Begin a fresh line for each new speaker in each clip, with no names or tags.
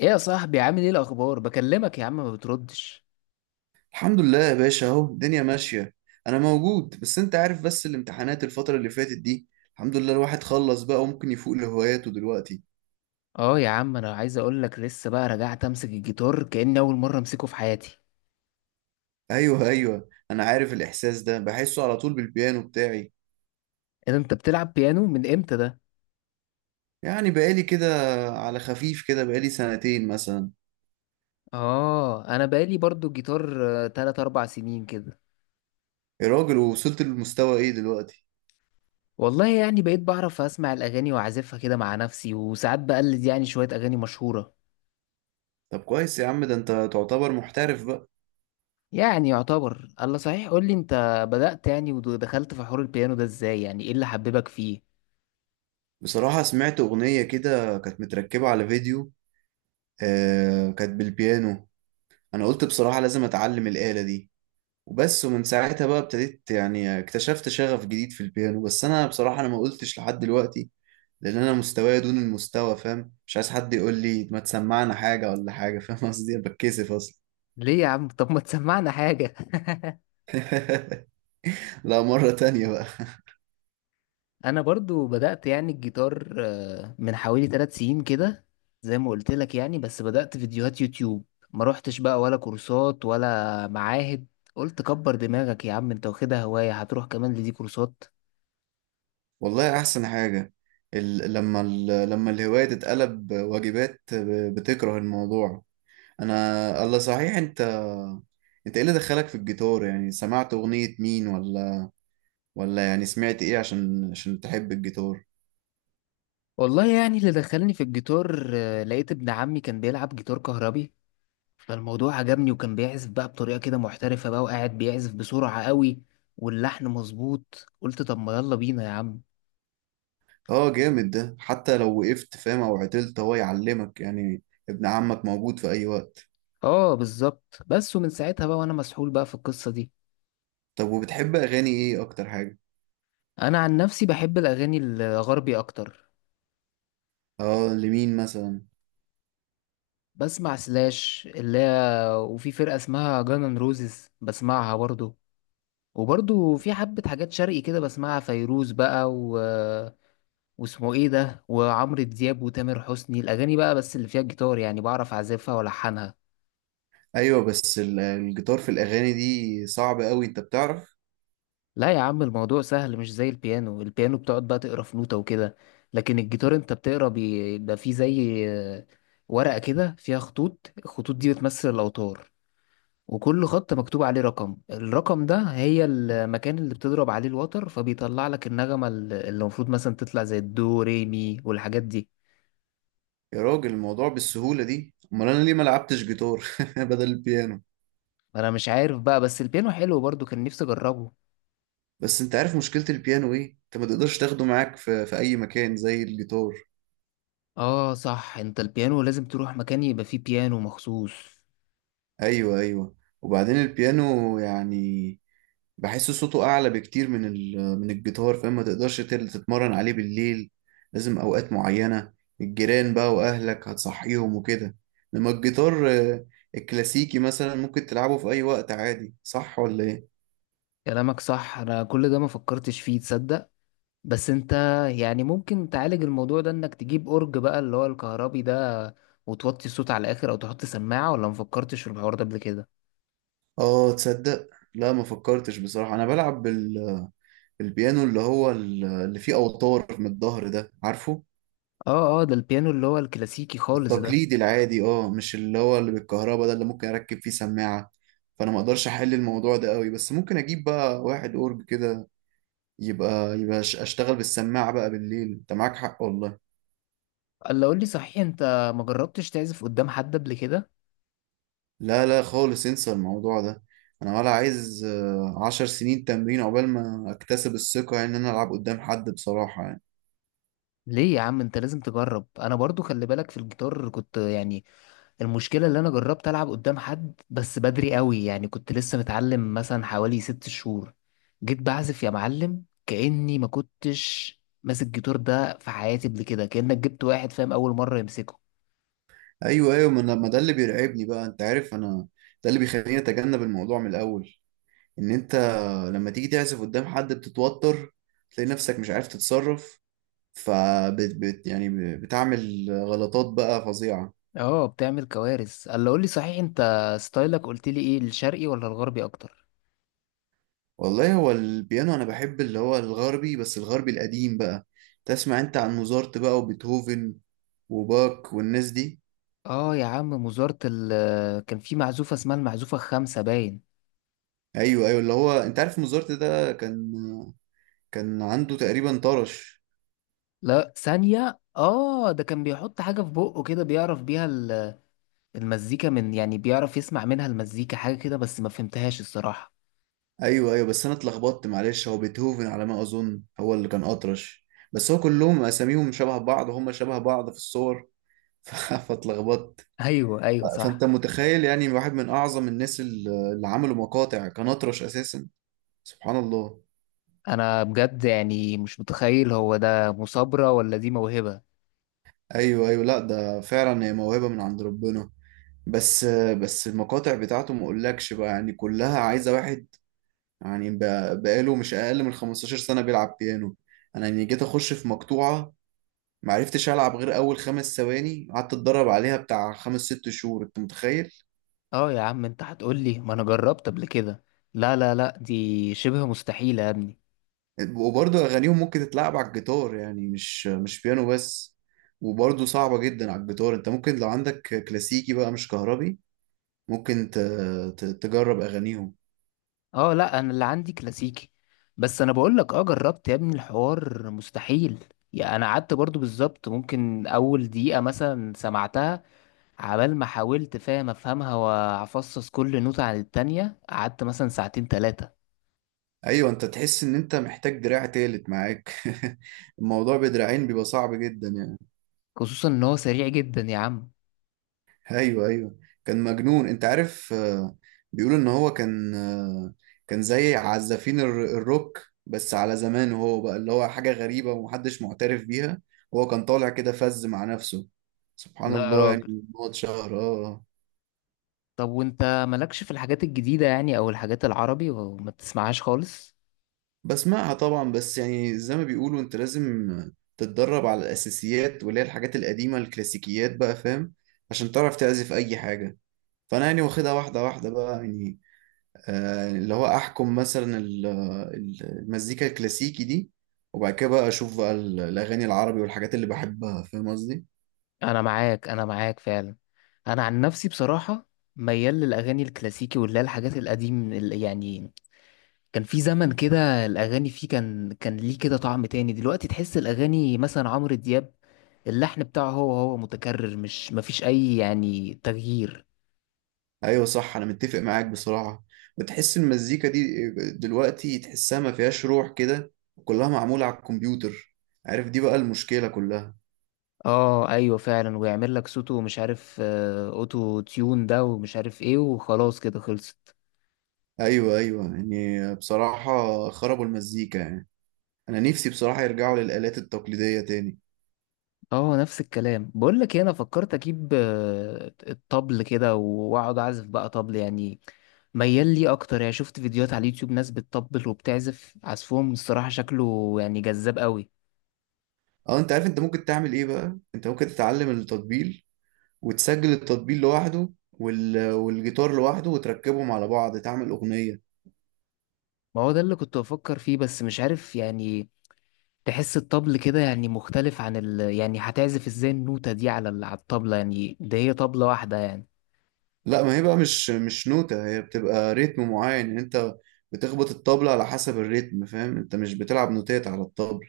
ايه يا صاحبي؟ عامل ايه الاخبار؟ بكلمك يا عم ما بتردش.
الحمد لله يا باشا، اهو الدنيا ماشية. انا موجود، بس انت عارف بس الامتحانات الفترة اللي فاتت دي. الحمد لله الواحد خلص بقى وممكن يفوق لهواياته دلوقتي.
اه يا عم، انا عايز اقول لك لسه بقى رجعت امسك الجيتار كأني اول مره امسكه في حياتي.
ايوه انا عارف الاحساس ده، بحسه على طول بالبيانو بتاعي.
ايه ده؟ انت بتلعب بيانو من امتى ده؟
يعني بقالي كده، على خفيف كده بقالي سنتين مثلا.
اه، انا بقالي برضو جيتار، تلات اربع سنين كده.
يا راجل ووصلت للمستوى ايه دلوقتي؟
والله يعني بقيت بعرف اسمع الاغاني واعزفها كده مع نفسي، وساعات بقلد يعني شويه اغاني مشهوره.
طب كويس يا عم، ده انت تعتبر محترف بقى.
يعني يعتبر. الله صحيح، قول لي انت بدأت يعني ودخلت في حوار البيانو ده ازاي؟ يعني ايه اللي حببك فيه؟
بصراحة سمعت اغنية كده كانت متركبة على فيديو. آه كانت بالبيانو. انا قلت بصراحة لازم اتعلم الآلة دي. وبس، ومن ساعتها بقى ابتديت يعني اكتشفت شغف جديد في البيانو. بس انا بصراحة ما قلتش لحد دلوقتي، لان انا مستواي دون المستوى فاهم، مش عايز حد يقول لي ما تسمعنا حاجة ولا حاجة، فاهم قصدي؟ أنا بتكسف اصلا.
ليه يا عم؟ طب ما تسمعنا حاجه.
لا، مرة تانية بقى.
انا برضو بدأت يعني الجيتار من حوالي 3 سنين كده. زي ما قلت لك يعني، بس بدأت فيديوهات يوتيوب. ما روحتش بقى ولا كورسات ولا معاهد. قلت كبر دماغك يا عم، انت واخدها هواية هتروح كمان لدي كورسات.
والله احسن حاجة. لما الهواية تتقلب واجبات بتكره الموضوع. انا. الله، صحيح انت، انت ايه اللي دخلك في الجيتار؟ يعني سمعت اغنية مين؟ ولا ولا يعني سمعت ايه عشان عشان تحب الجيتار؟
والله يعني اللي دخلني في الجيتار، لقيت ابن عمي كان بيلعب جيتار كهربي. فالموضوع عجبني، وكان بيعزف بقى بطريقة كده محترفة بقى وقاعد بيعزف بسرعة قوي. واللحن مظبوط. قلت طب ما يلا بينا يا عم.
اه جامد، ده حتى لو وقفت فاهم او عطلت هو يعلمك يعني. ابن عمك موجود في اي وقت؟
اه بالظبط. بس ومن ساعتها بقى وانا مسحول بقى في القصة دي.
طب وبتحب اغاني ايه اكتر حاجة؟
انا عن نفسي بحب الاغاني الغربي اكتر.
اه لمين مثلا؟
بسمع سلاش اللي هي. وفي فرقه اسمها جانن روزز بسمعها برضو. وبرضو في حبه حاجات شرقي كده بسمعها فيروز بقى و واسمه ايه ده، وعمرو دياب وتامر حسني، الاغاني بقى بس اللي فيها الجيتار يعني بعرف اعزفها والحنها.
ايوه، بس الجيتار في الاغاني دي صعب قوي، انت بتعرف؟
لا يا عم، الموضوع سهل مش زي البيانو. البيانو بتقعد بقى تقرا في نوتة وكده. لكن الجيتار انت بتقرا بيبقى فيه زي ورقة كده فيها خطوط. الخطوط دي بتمثل الأوتار. وكل خط مكتوب عليه رقم. الرقم ده هي المكان اللي بتضرب عليه الوتر فبيطلع لك النغمة اللي المفروض مثلا تطلع زي الدو ري مي والحاجات دي.
يا راجل الموضوع بالسهولة دي؟ امال انا ليه ما لعبتش جيتار بدل البيانو؟
انا مش عارف بقى، بس البيانو حلو برضو كان نفسي اجربه.
بس انت عارف مشكلة البيانو ايه؟ انت ما تقدرش تاخده معاك في اي مكان زي الجيتار.
اه صح، انت البيانو لازم تروح مكان يبقى فيه بيانو مخصوص.
ايوه. وبعدين البيانو يعني بحس صوته اعلى بكتير من من الجيتار، فاهم؟ ما تقدرش تتمرن عليه بالليل، لازم اوقات معينة. الجيران بقى واهلك هتصحيهم وكده. لما الجيتار الكلاسيكي مثلا ممكن تلعبه في اي وقت عادي، صح ولا ايه؟
كلامك صح، انا كل ده ما فكرتش فيه تصدق. بس انت يعني ممكن تعالج الموضوع ده انك تجيب اورج بقى اللي هو الكهربي ده. وتوطي الصوت على الاخر او تحط سماعة. ولا مفكرتش في الحوار ده قبل كده؟
اه تصدق، لا ما فكرتش بصراحة. انا بلعب بالبيانو اللي هو اللي فيه اوتار من الظهر ده، عارفه؟
اه، اه، ده البيانو اللي هو الكلاسيكي خالص ده.
التقليدي العادي، اه، مش اللي هو اللي بالكهرباء ده اللي ممكن اركب فيه سماعة. فانا ما اقدرش احل الموضوع ده قوي، بس ممكن اجيب بقى واحد اورج كده، يبقى اشتغل بالسماعة بقى بالليل. انت معاك حق والله.
قال له قول لي صحيح، انت ما جربتش تعزف قدام حد قبل كده؟
لا لا خالص، انسى الموضوع ده. انا ولا عايز عشر سنين تمرين عقبال ما اكتسب الثقة يعني ان انا العب قدام حد، بصراحة يعني.
ليه يا عم؟ انت لازم تجرب. انا برضو خلي بالك في الجيتار كنت يعني. المشكلة اللي انا جربت العب قدام حد بس بدري قوي يعني، كنت لسه متعلم مثلا حوالي 6 شهور. جيت بعزف يا معلم كأني ما كنتش ماسك جيتار ده في حياتي قبل كده، كأنك جبت واحد فاهم اول مرة يمسكه.
ايوه ما ده اللي بيرعبني بقى، انت عارف انا، ده اللي بيخليني اتجنب الموضوع من الاول. ان انت لما تيجي تعزف قدام حد بتتوتر، تلاقي نفسك مش عارف تتصرف، فبت بت يعني بتعمل غلطات بقى فظيعة.
اه بتعمل كوارث. قال له قول لي صحيح، انت ستايلك قلت لي ايه؟ الشرقي ولا الغربي اكتر؟
والله هو البيانو انا بحب اللي هو الغربي، بس الغربي القديم بقى. تسمع انت عن موزارت بقى وبيتهوفن وباك والناس دي؟
اه يا عم، وزارة كان في معزوفة اسمها المعزوفة الخامسة باين.
ايوه اللي هو انت عارف موزارت ده كان، كان عنده تقريبا طرش.
لا ثانية، اه ده كان بيحط حاجة في بقه كده بيعرف بيها المزيكا، من يعني بيعرف يسمع منها المزيكا حاجة كده بس ما فهمتهاش الصراحة.
ايوه بس انا اتلخبطت معلش، هو بيتهوفن على ما اظن هو اللي كان اطرش. بس هو كلهم اساميهم شبه بعض، هم شبه بعض في الصور. فاتلخبطت.
ايوه، ايوه،
فانت
صح.
متخيل يعني واحد من اعظم الناس اللي عملوا مقاطع كان اطرش اساسا، سبحان الله.
انا بجد يعني مش متخيل، هو ده مثابرة ولا دي موهبة؟
ايوه لا ده فعلا هي موهبة من عند ربنا. بس بس المقاطع بتاعته ما اقولكش بقى، يعني كلها عايزة واحد يعني بقاله مش اقل من 15 سنة بيلعب بيانو. انا يعني جيت اخش في مقطوعة، معرفتش العب غير اول خمس ثواني، قعدت اتدرب عليها بتاع خمس ست شهور، انت متخيل؟
اه يا عم، انت هتقولي ما انا جربت قبل كده. لا، لا، لا، دي شبه مستحيلة يا ابني.
وبرضه اغانيهم ممكن تتلعب على الجيتار، يعني مش بيانو بس. وبرضه صعبة جدا على الجيتار. انت ممكن لو عندك كلاسيكي بقى مش كهربي ممكن تجرب اغانيهم.
اه لا، انا اللي عندي كلاسيكي. بس انا بقول لك، اه جربت يا ابني، الحوار مستحيل. يعني انا قعدت برضو بالظبط ممكن اول دقيقة مثلا سمعتها. عبال ما حاولت فاهم افهمها وافصص كل نوتة عن التانية، قعدت مثلا ساعتين تلاتة.
ايوه، انت تحس ان انت محتاج دراع تالت معاك. الموضوع بدراعين بيبقى صعب جدا يعني.
خصوصا ان هو سريع جدا يا عم.
ايوه كان مجنون، انت عارف بيقولوا ان هو كان، كان زي عزافين الروك، بس على زمانه هو بقى اللي هو حاجة غريبة ومحدش معترف بيها. هو كان طالع كده فز مع نفسه، سبحان
لا يا
الله يعني.
راجل.
هو اتشهر اه. آه.
طب وانت مالكش في الحاجات الجديدة يعني، او الحاجات العربي وما بتسمعهاش خالص؟
بسمعها طبعا، بس يعني زي ما بيقولوا انت لازم تتدرب على الاساسيات واللي هي الحاجات القديمة الكلاسيكيات بقى، فاهم؟ عشان تعرف تعزف اي حاجة. فانا يعني واخدها واحدة واحدة بقى يعني، اللي هو احكم مثلا المزيكا الكلاسيكي دي، وبعد كده بقى اشوف بقى الاغاني العربي والحاجات اللي بحبها، فاهم قصدي؟
انا معاك، انا معاك فعلا. انا عن نفسي بصراحه ميال للاغاني الكلاسيكي واللي هي الحاجات القديم يعني. كان في زمن كده الاغاني فيه كان ليه كده طعم تاني. دلوقتي تحس الاغاني مثلا عمرو دياب، اللحن بتاعه هو هو متكرر، مش مفيش اي يعني تغيير.
ايوه صح انا متفق معاك بصراحه. بتحس المزيكا دي دلوقتي تحسها ما فيهاش روح كده، كلها معموله على الكمبيوتر، عارف؟ دي بقى المشكله كلها.
اه ايوه فعلا، ويعمل لك صوته مش عارف اوتو تيون ده ومش عارف ايه، وخلاص كده خلصت.
ايوه يعني بصراحه خربوا المزيكا يعني. انا نفسي بصراحه يرجعوا للالات التقليديه تاني.
اه نفس الكلام، بقول لك إيه، انا فكرت اجيب الطبل كده واقعد اعزف بقى طبل يعني. ميال لي اكتر يعني. شفت فيديوهات على اليوتيوب ناس بتطبل وبتعزف عزفهم، الصراحة شكله يعني جذاب قوي.
اه انت عارف انت ممكن تعمل ايه بقى؟ انت ممكن تتعلم التطبيل وتسجل التطبيق لوحده والجيتار لوحده وتركبهم على بعض تعمل أغنية.
ما هو ده اللي كنت بفكر فيه بس مش عارف يعني. تحس الطبل كده يعني مختلف عن يعني هتعزف ازاي النوتة دي على على الطبلة يعني، ده هي طبلة واحدة يعني.
لا ما هي بقى مش نوتة، هي بتبقى ريتم معين. يعني انت بتخبط الطبلة على حسب الريتم، فاهم؟ انت مش بتلعب نوتات على الطبل،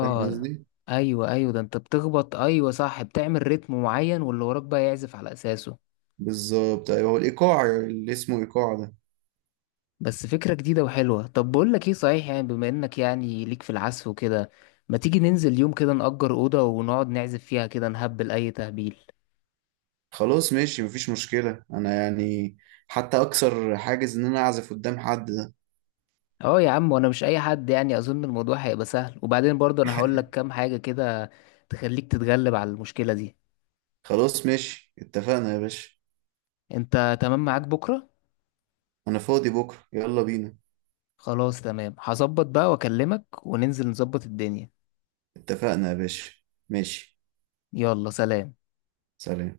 فاهم قصدي؟
ايوه، ايوه، ده انت بتخبط. ايوه صح، بتعمل رتم معين واللي وراك بقى يعزف على اساسه.
بالظبط ايوه، هو الإيقاع اللي اسمه إيقاع ده.
بس فكرة جديدة وحلوة. طب بقول لك ايه صحيح، يعني بما انك يعني ليك في العزف وكده، ما تيجي ننزل يوم كده نأجر أوضة ونقعد نعزف فيها كده نهبل أي تهبيل.
خلاص ماشي مفيش مشكلة، انا يعني حتى اكسر حاجز ان انا اعزف قدام حد ده.
اه يا عم، وانا مش اي حد يعني، اظن الموضوع هيبقى سهل. وبعدين برضه انا هقول لك كام حاجة كده تخليك تتغلب على المشكلة دي.
خلاص ماشي، اتفقنا يا باشا.
انت تمام؟ معاك بكرة؟
انا فاضي بكرة، يلا بينا.
خلاص تمام، هظبط بقى واكلمك وننزل نظبط الدنيا.
اتفقنا يا باشا. ماشي.
يلا، سلام.
سلام.